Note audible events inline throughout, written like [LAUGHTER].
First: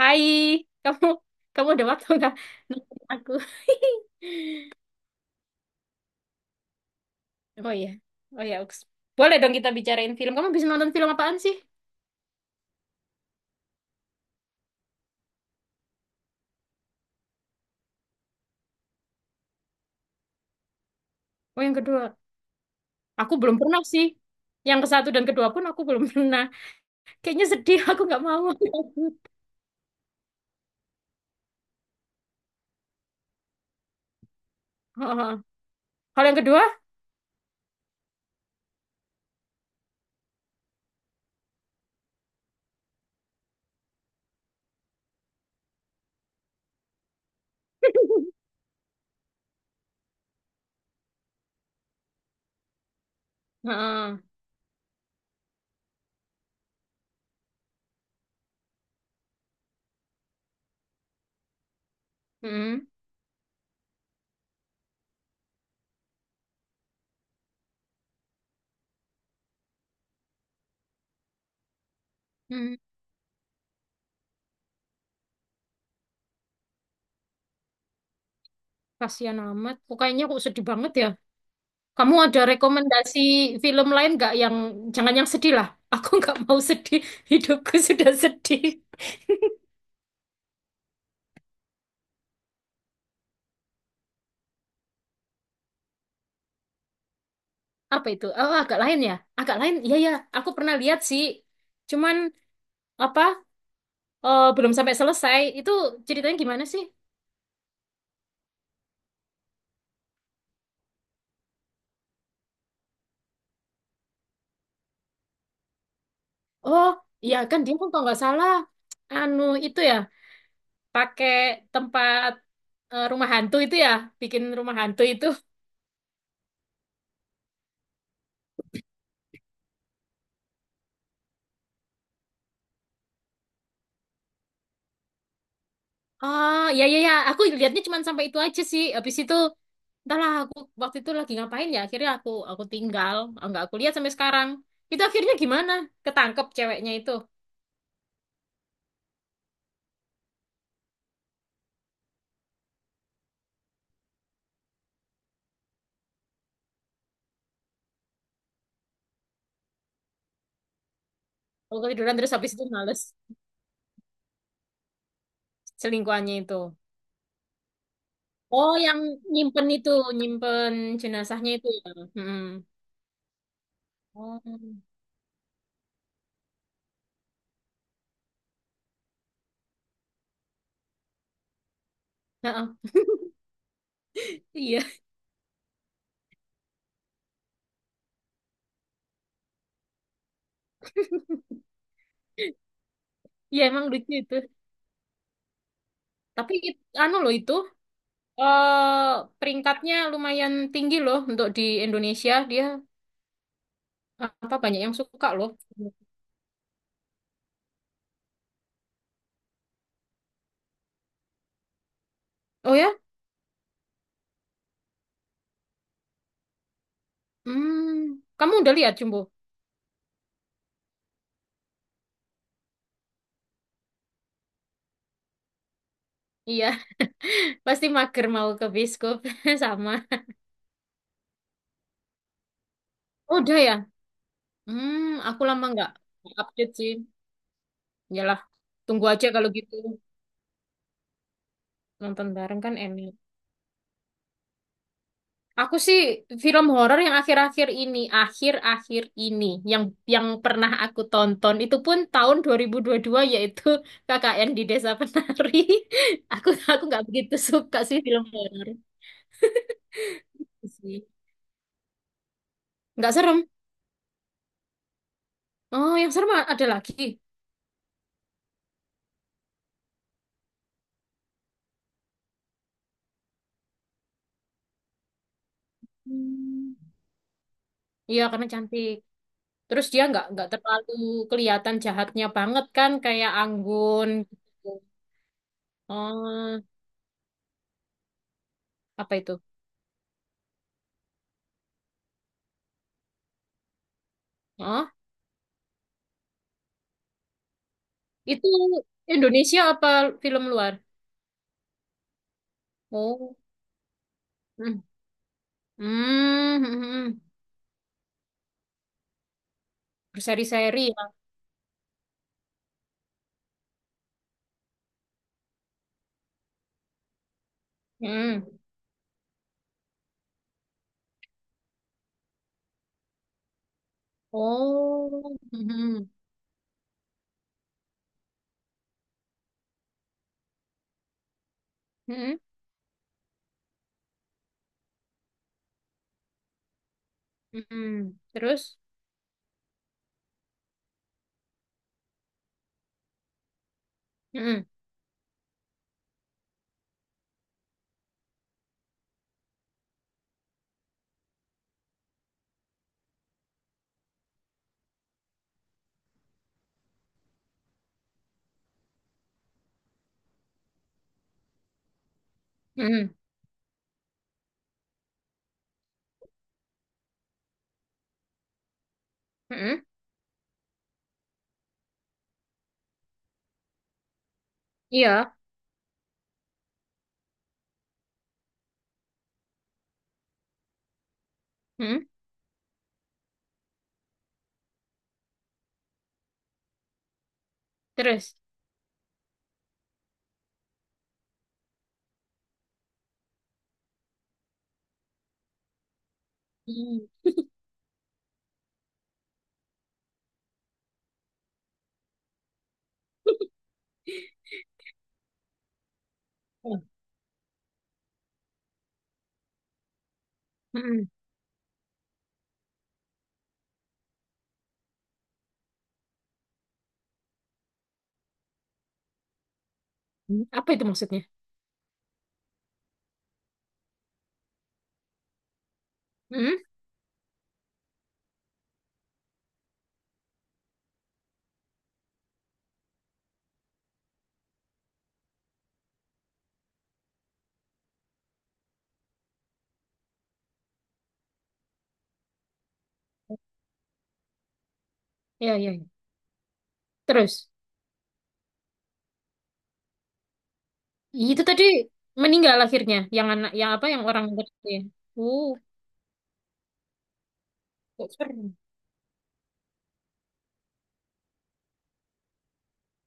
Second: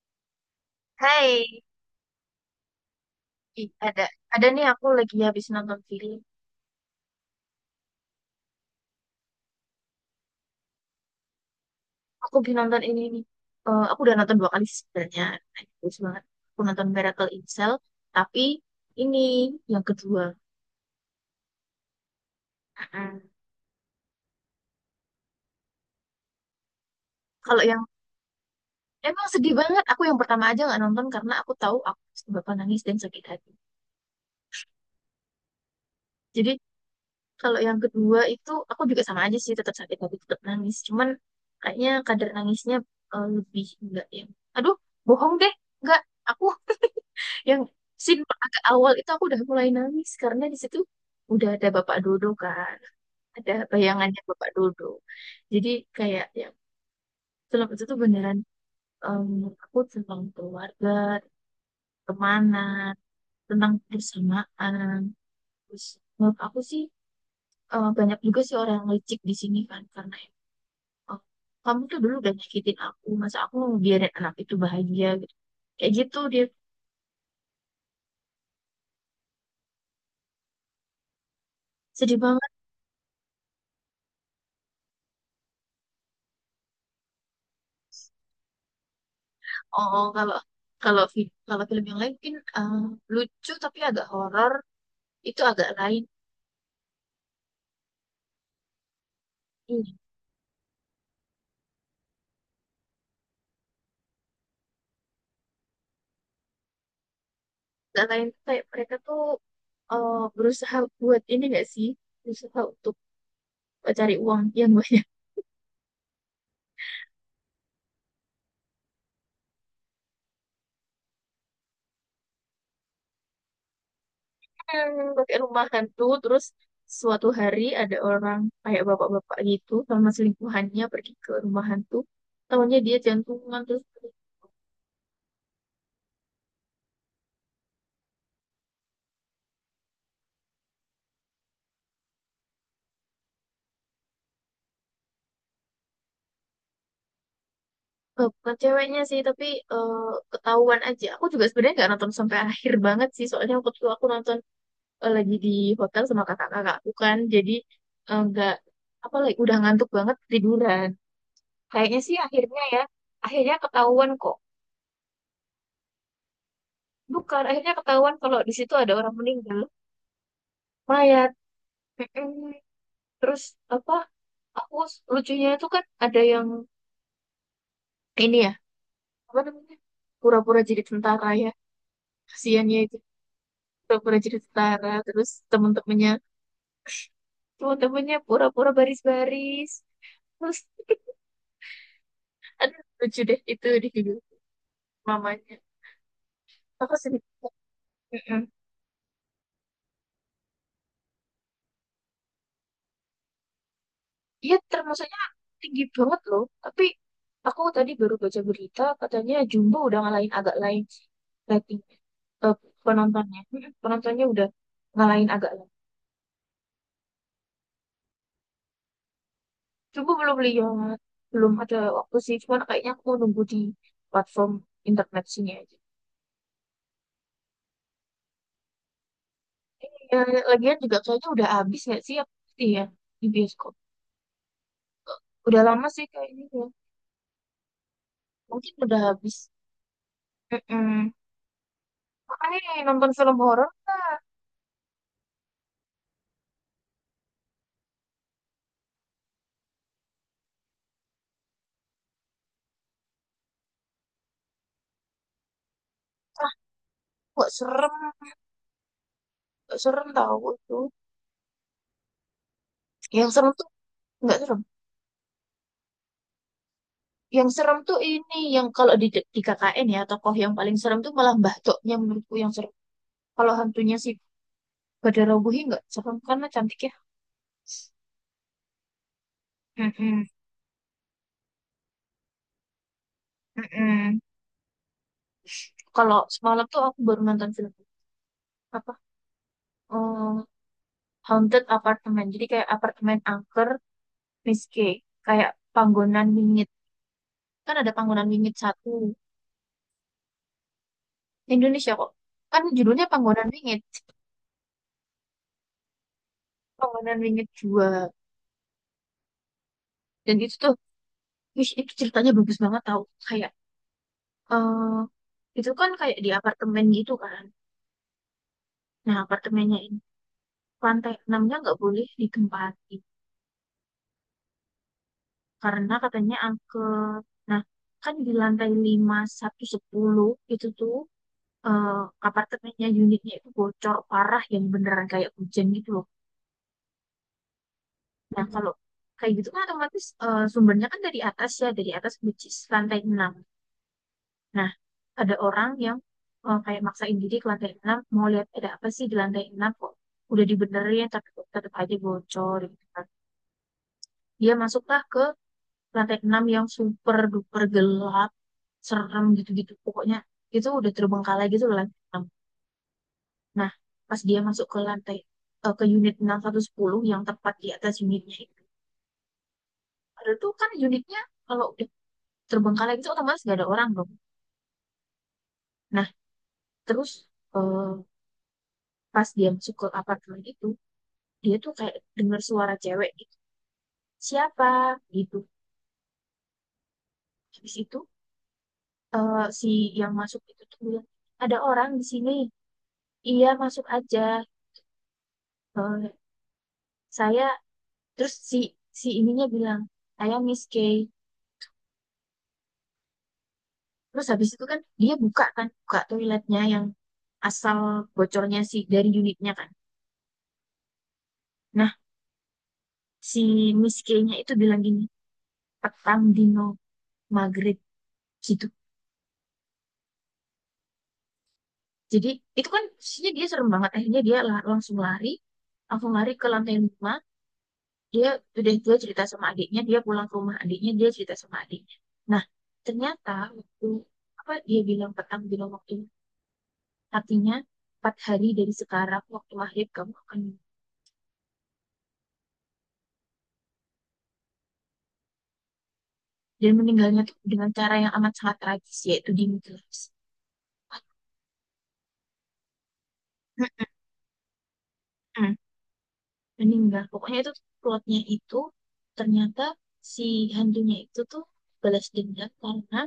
Hai, kamu Hai, kamu ada waktu nggak nonton aku? Ih, ada [LAUGHS] ada nih aku lagi habis nonton film. Oh iya, oh iya, Ux. Boleh dong kita bicarain film. Kamu bisa nonton film apaan sih? Aku habis nonton ini nih. Eh, aku udah nonton 2 kali sih sebenarnya. Nah, bagus banget. Aku nonton Miracle in Cell, tapi ini yang kedua. Oh yang kedua, Mm-mm. aku belum pernah sih. Yang ke satu dan kedua pun aku belum [LAUGHS] pernah. Kayaknya Kalau sedih, yang aku nggak mau. emang sedih banget. Aku yang pertama aja nggak nonton karena aku tahu aku pasti bakal nangis dan sakit hati. [LAUGHS] Heeh. Kalau yang Jadi kedua, kalau yang kedua itu aku juga sama aja sih, tetap sakit hati, tetap nangis. Cuman kayaknya kadar nangisnya lebih enggak yang. Aduh, bohong deh, enggak. Aku, yang scene [LAUGHS] agak awal itu, aku udah mulai nangis karena di situ udah ada Bapak Dodo, kan? Ada Heeh. bayangannya Bapak Dodo. Jadi kayak ya, film itu tuh beneran em, aku tentang keluarga, Mm-mm. pertemanan, tentang persamaan. Terus menurut aku sih banyak juga sih orang yang licik di sini, kan? Karena ya, oh, kamu tuh dulu udah nyakitin Mm. aku, masa aku mau biarin anak itu bahagia gitu. Kayak gitu dia. Kasihan amat. Kok kayaknya kok sedih banget ya. Kamu Sedih ada banget. rekomendasi film lain nggak yang jangan yang sedih lah. Aku nggak mau sedih. [LAUGHS] Hidupku sudah sedih. Oh, oh, kalau kalau film yang lain mungkin lucu tapi agak horor, itu agak lain. Apa itu? Oh, agak lain ya? Agak lain. Ini Iya ya, aku pernah lihat sih. Cuman apa? Belum sampai selesai. Itu ceritanya gimana sih? agak lain tuh kayak mereka tuh berusaha buat ini gak sih? Berusaha untuk cari uang yang banyak Oh, iya kan dia kan kalau nggak salah anu itu ya, pakai tempat, rumah hantu itu ya, bikin rumah hantu [LAUGHS] itu. pakai rumah hantu. Terus suatu hari ada orang kayak bapak-bapak gitu sama selingkuhannya pergi ke rumah hantu. Tahunya dia jantungan terus Oh, iya iya ya, aku lihatnya cuman sampai itu aja sih. Habis itu entahlah aku waktu itu lagi ngapain ya, akhirnya aku tinggal, nggak aku lihat sampai sekarang. Itu akhirnya gimana? Ketangkep ceweknya itu. Bukan ceweknya sih tapi eh, ketahuan aja. Aku juga sebenarnya nggak nonton sampai akhir banget sih soalnya waktu itu aku nonton lagi di hotel sama kakak kakak, bukan, jadi nggak apa, lagi udah ngantuk banget tiduran. Aku Kayaknya ketiduran sih terus habis akhirnya itu ya males. akhirnya ketahuan kok. Selingkuhannya itu. Bukan, akhirnya ketahuan kalau di Oh, situ ada yang orang meninggal, nyimpen itu, nyimpen mayat. jenazahnya itu ya. Mm-mm. Mm-mm. Terus apa, Oh. Lucunya itu kan ada yang ini ya, apa namanya, pura-pura jadi tentara ya kasihannya Heeh. itu, pura-pura jadi Iya, tentara terus temen-temennya, pura-pura baris-baris terus. [LAUGHS] Aduh lucu [LAUGHS] deh iya itu emang di lucu video itu. mamanya. Tapi Aku anu loh sedikit. itu, Mm-mm. eh peringkatnya lumayan tinggi loh untuk di Indonesia. Dia Dia apa banyak yang termasuknya suka loh. tinggi banget loh. Tapi aku tadi baru baca berita katanya Jumbo udah ngalahin agak lain rating eh, Oh ya? penontonnya. Mm-mm. Penontonnya udah ngalahin agak lain. Hmm, kamu udah lihat Jumbo? Jumbo belum lihat, belum ada waktu sih. Cuman kayaknya aku nunggu di platform internet sini aja. Iya, [LAUGHS] pasti mager mau ke bioskop [LAUGHS] sama. Ya, lagian juga kayaknya udah habis nggak sih ya pasti ya di Oh, udah bioskop. ya? Hmm, aku Udah lama lama nggak sih kayaknya ya. update sih. Yalah, Mungkin udah tunggu aja habis. kalau gitu. Mm-mm. Nonton Makanya bareng kan nonton enak. film horor lah. Aku sih film horor yang akhir-akhir ini yang yang pernah aku tonton itu pun tahun dua 2022 yaitu KKN di Desa Penari. [LAUGHS] Aku nggak begitu Nggak suka serem, sih film horor nggak serem tahu itu itu. sih. Nggak Yang serem. serem tuh nggak serem. Oh, yang serem ada lagi. Yang serem tuh ini, yang kalau di KKN ya tokoh yang paling serem tuh malah Mbah Toknya, menurutku yang serem. Kalau hantunya si Badara Wuhi nggak serem karena Hmm. cantik ya. Iya, karena cantik. Terus dia nggak Mm-mm, nggak terlalu kelihatan jahatnya banget kan kayak Anggun mm-mm. gitu. Kalau Oh, semalam tuh aku baru nonton film apa apa itu? eh, Haunted Apartment, jadi kayak apartemen angker, Miss Oh, K. Kayak panggonan wingit, kan ada panggonan itu wingit satu. Indonesia apa film luar? Indonesia kok, kan judulnya Oh. panggonan wingit. [LAUGHS] Hmm, hmm, Panggonan hmm. wingit dua. Dan itu tuh Berseri-seri ya. wih, itu ceritanya bagus banget tau. Kayak, eh itu kan kayak di apartemen gitu kan. Hmm. Nah, apartemennya ini, lantai enamnya nggak boleh ditempati. Oh. Karena Hmm, katanya angker. Nah, kan di lantai lima satu sepuluh itu tuh eh hmm, apartemennya, unitnya itu bocor parah yang beneran kayak hujan gitu loh. hmm, hmm. Nah, Terus? kalau kayak gitu kan otomatis sumbernya kan dari atas ya, dari atas which is lantai 6. Hmm, Nah, ada orang yang kayak maksain diri ke lantai 6 mau lihat ada apa sih di lantai 6 kok. Udah dibenerin tapi kok tetap aja bocor gitu kan. Dia masuklah ke lantai 6 yang super duper gelap, serem gitu-gitu. Pokoknya itu udah terbengkalai gitu loh, lantai enam. hmm, Nah, pas dia masuk ke unit enam satu sepuluh yang tepat di atas unitnya itu. hmm. Ada tuh kan unitnya, kalau udah terbengkalai gitu otomatis gak ada orang dong. Iya. Nah, terus eh, pas dia masuk ke apartemen itu dia tuh kayak Hmm. dengar suara cewek gitu. Siapa gitu. Habis itu Terus? Si yang masuk itu tuh bilang, ada orang di sini. Iya, masuk aja. Eh, Hmm. saya terus si si ininya bilang, saya Miss K. Terus habis itu kan dia buka kan, buka toiletnya Oh, yang asal bocornya si dari unitnya kan. hmm. Nah, si Miss K-nya itu bilang gini, petang dino maghrib gitu. Hmm. Apa itu maksudnya? Jadi itu kan posisinya dia serem banget. Akhirnya dia langsung lari ke Hmm. lantai lima. Dia udah dia cerita sama adiknya, dia pulang ke rumah adiknya, dia cerita sama adiknya, nah ternyata waktu, apa dia bilang petang, bilang waktu, artinya 4 hari dari sekarang waktu maghrib kamu akan. Ya, ya, ya. Dan meninggalnya tuh Terus? dengan cara yang amat sangat tragis yaitu dimutilasi. Itu tadi meninggal akhirnya. Yang anak, yang apa? [CLEARS THROAT] Yang orang tadi. Uh, mm meninggal pokoknya itu kok plotnya, serem. itu ternyata si hantunya itu tuh balas dendam karena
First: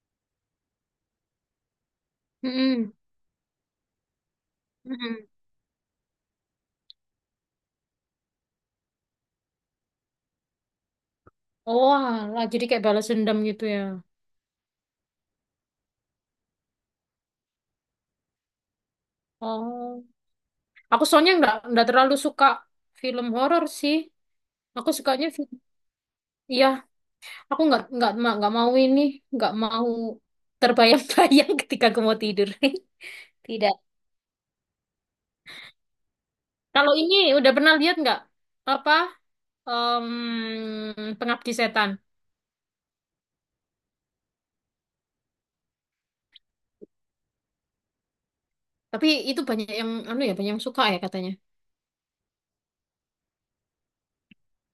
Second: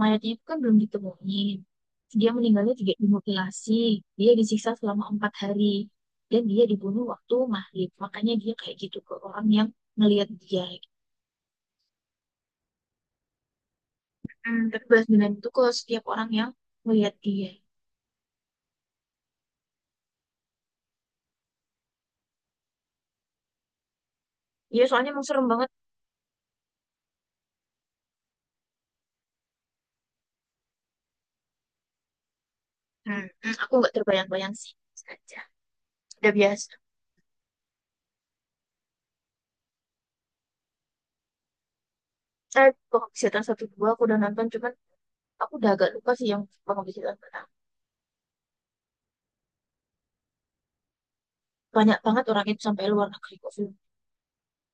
mayatnya itu kan belum ditemuin. Dia meninggalnya Hmm. juga dimutilasi. Dia disiksa selama Hmm. 4 hari. Dan dia dibunuh waktu maghrib. Makanya dia kayak gitu ke orang yang ngelihat dia. Oh, alah, jadi kayak balas dendam gitu ya. Hmm, tapi balas dendam itu ke setiap orang yang ngelihat dia. Oh. Aku soalnya nggak terlalu suka film horor sih. Iya, Aku soalnya sukanya emang serem banget. iya, aku nggak mau ini, nggak mau terbayang-bayang [LAUGHS] ketika aku mau tidur. Hmm, [LAUGHS] hmm, aku Tidak. nggak terbayang-bayang sih. Saja. Udah biasa. Kalau ini udah pernah lihat nggak apa Pengabdi Setan? Penghabisatan satu dua aku udah nonton. Cuman aku udah agak lupa sih yang penghabisatan pertama. Tapi itu banyak yang anu ya, banyak yang suka ya katanya. Banyak banget orang itu sampai luar negeri kok film.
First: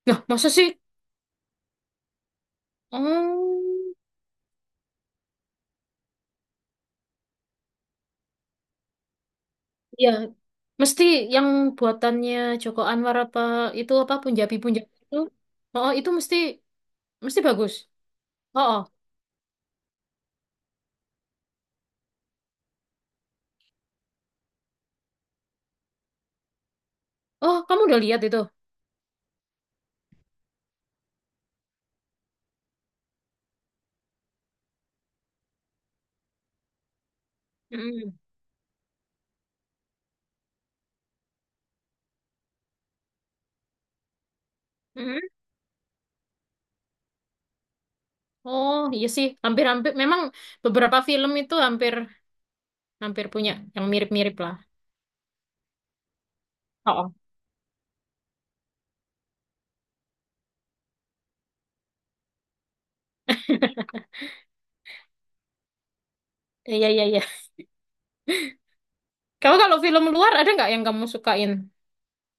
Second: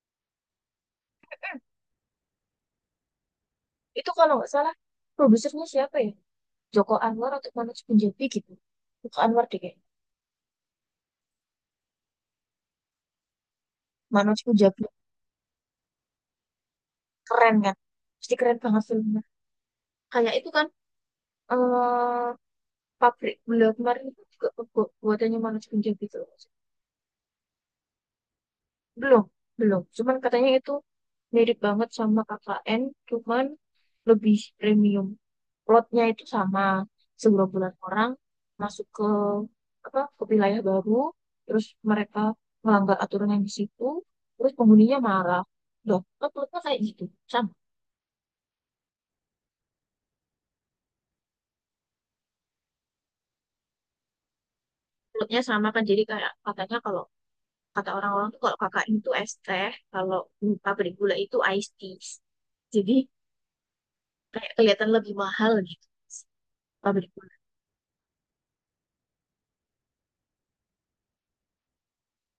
Nah, masa sih? Oh, Itu kalau nggak salah, produsernya siapa ya? Joko Anwar atau Manoj Punjabi gitu. Joko Anwar deh kayaknya. ya mesti yang buatannya Joko Anwar apa itu apa Manoj Punjabi Punjabi-Punjabi itu? Oh, itu mesti mesti keren bagus. kan? Pasti keren Oh, oh, banget filmnya. Kayak itu kan eh pabrik gula kemarin itu juga pembuatannya Manoj Punjabi tuh. oh, kamu udah lihat itu? Belum, belum. Cuman katanya itu mirip banget sama KKN, cuman lebih premium. Plotnya itu sama segerombolan orang Mm-mm. masuk ke apa, ke wilayah baru, terus mereka melanggar aturan yang di situ, terus penghuninya Mm-mm. marah. Loh, kan plotnya kayak gitu. Sama. Oh iya sih, hampir-hampir memang beberapa film itu hampir hampir punya yang mirip-mirip lah. Plotnya sama kan, jadi kayak katanya kalau Oh. kata orang-orang tuh kalau KKN itu es teh, kalau pabrik gula itu iced tea. Jadi [LAUGHS] kayak kelihatan lebih mahal gitu. Iya iya Pabrik iya. Kamu kalau film luar ada nggak yang kamu sukain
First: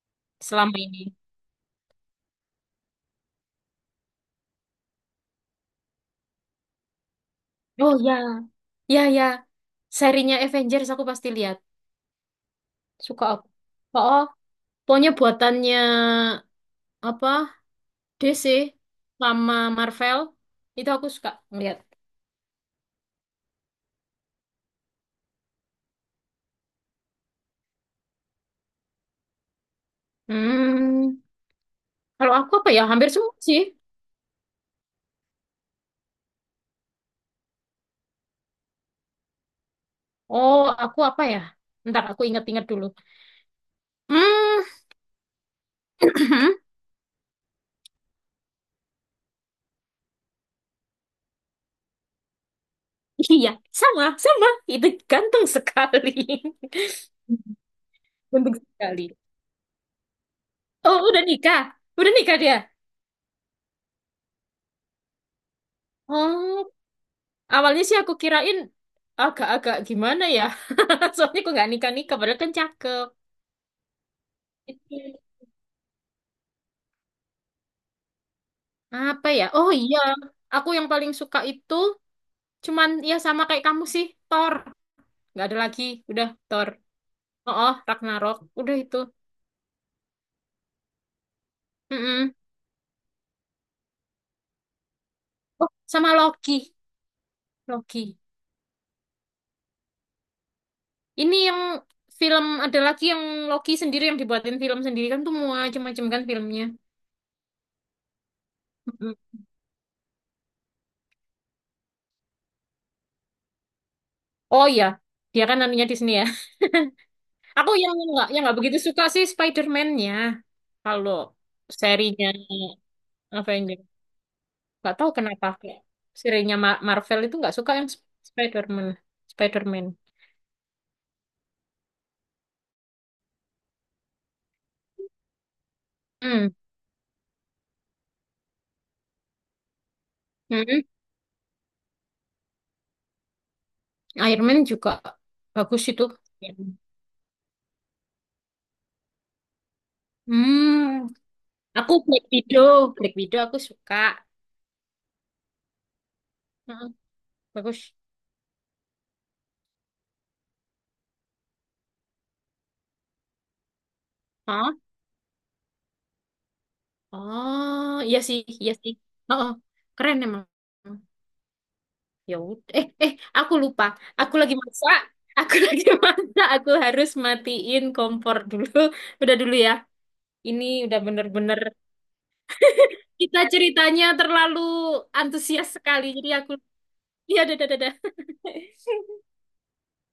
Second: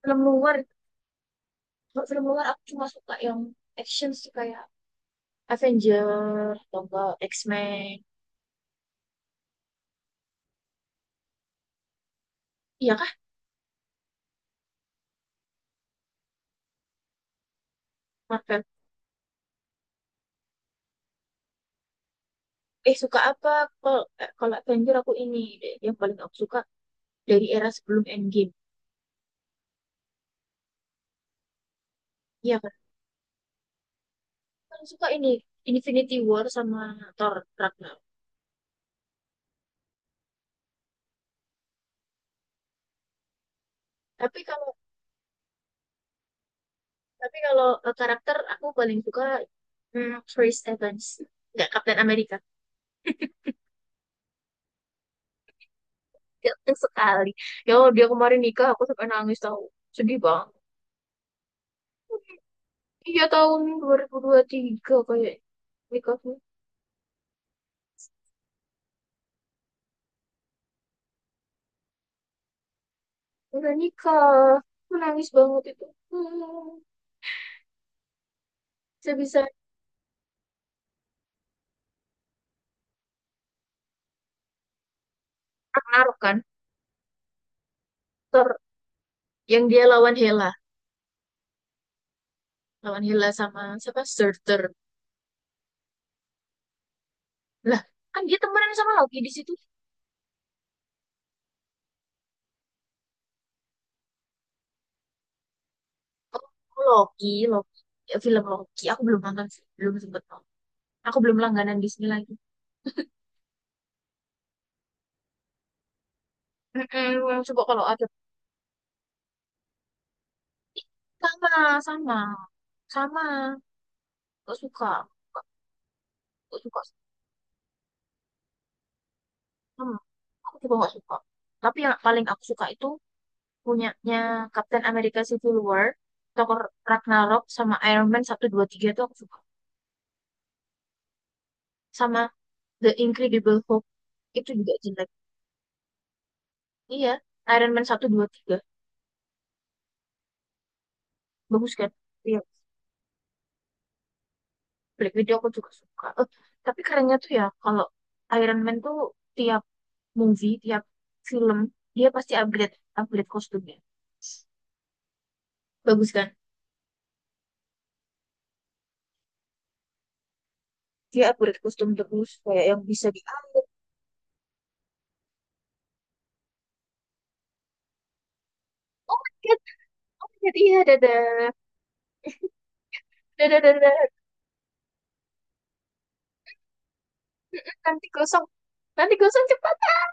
film luar selama ini? kalau film luar aku cuma suka yang action sih kayak Avenger atau enggak Oh X-Men, ya, ya ya. Serinya Avengers aku pasti lihat. iya kah, Suka aku. Oh, oh. Pokoknya buatannya apa? DC Marvel. sama Marvel itu aku suka ngeliat. Suka apa, kalau kalau Avenger aku ini deh yang paling aku suka dari era sebelum Endgame, Hmm, kalau aku iya apa kan. ya? Hampir semua sih. Aku paling suka ini Infinity War sama Thor Ragnarok. Oh, aku apa ya? Ntar aku inget-inget dulu. tapi Hmm, kalau [CLEARS THROAT] tapi kalau karakter aku paling suka, Chris Evans, nggak, Captain America. iya, sama, sama. Itu ganteng sekali. Ganteng [LAUGHS] sekali ya Allah, dia kemarin Ganteng nikah aku sekali. sampai nangis tahu, sedih banget. Oh, udah nikah? Udah nikah dia? Iya, tahun dua ribu tiga kayak nikahnya. Oh, awalnya sih aku kirain agak-agak gimana ya. [LAUGHS] Soalnya aku nggak nikah-nikah, padahal kan cakep. Udah nikah. Aku Itu. nangis banget itu. Hmm. Apa Bisa-bisa ya? Oh iya, aku yang paling suka itu cuman ya sama kayak kamu sih, Thor. Nggak ada lagi, naruh udah kan. Thor. Oh, oh, Ragnarok. Ter Udah itu. yang dia lawan Hela. Mm-mm. Lawan Hela sama siapa? Surtur. Oh, sama Loki. Lah, Loki. kan dia temenan sama Loki di situ. Ini yang film ada lagi yang Loki sendiri yang dibuatin film sendiri kan tuh macam-macam kan Oh, filmnya. Loki, Loki. Ya, film Loki. Aku Mm-mm. belum nonton sih. Belum sempet nonton. Aku belum langganan di sini lagi. Oh iya, dia kan anunya di sini ya. Mm-mm, [LAUGHS] coba Aku kalau yang ada. nggak yang nggak begitu suka sih Spider-Man-nya. Kalau Sama, sama. serinya Sama. Avenger, Gak suka. nggak tahu Gak, kenapa kayak serinya gak suka. Marvel itu nggak suka yang Spider-Man. Spider-Man. Hmm. Aku juga gak suka. Tapi yang paling aku suka itu punyanya Captain America Civil War, Hmm. Thor Ragnarok, sama Iron Man 1 2 3 itu aku suka. Mm-mm. Sama The Incredible Hulk Iron itu Man juga juga jelek. bagus itu. Iya, Iron Man 1 2 3 Hmm. bagus kan? Aku Black Iya, Widow, Black Widow aku suka. Black Widow aku juga suka. Tapi Mm-mm. kerennya tuh ya kalau Bagus. Iron Man tuh tiap movie, tiap film, dia pasti upgrade upgrade kostumnya. Bagus kan? Oh, iya sih, iya sih. Oh, oh. Keren emang. Dia upgrade kostum terus Ya kayak udah. yang Eh, bisa eh, di aku upgrade. lupa. Aku lagi masak. Aku [LAUGHS] lagi masak. Aku harus matiin kompor dulu. Oh [LAUGHS] Udah my dulu god, ya. oh my god, Ini iya udah dadah. bener-bener kita Dadah, dadah, ceritanya dadah. terlalu antusias sekali. Jadi aku, iya, dadah, dadah. Nanti gosong. Nanti [LAUGHS] gosong cepat.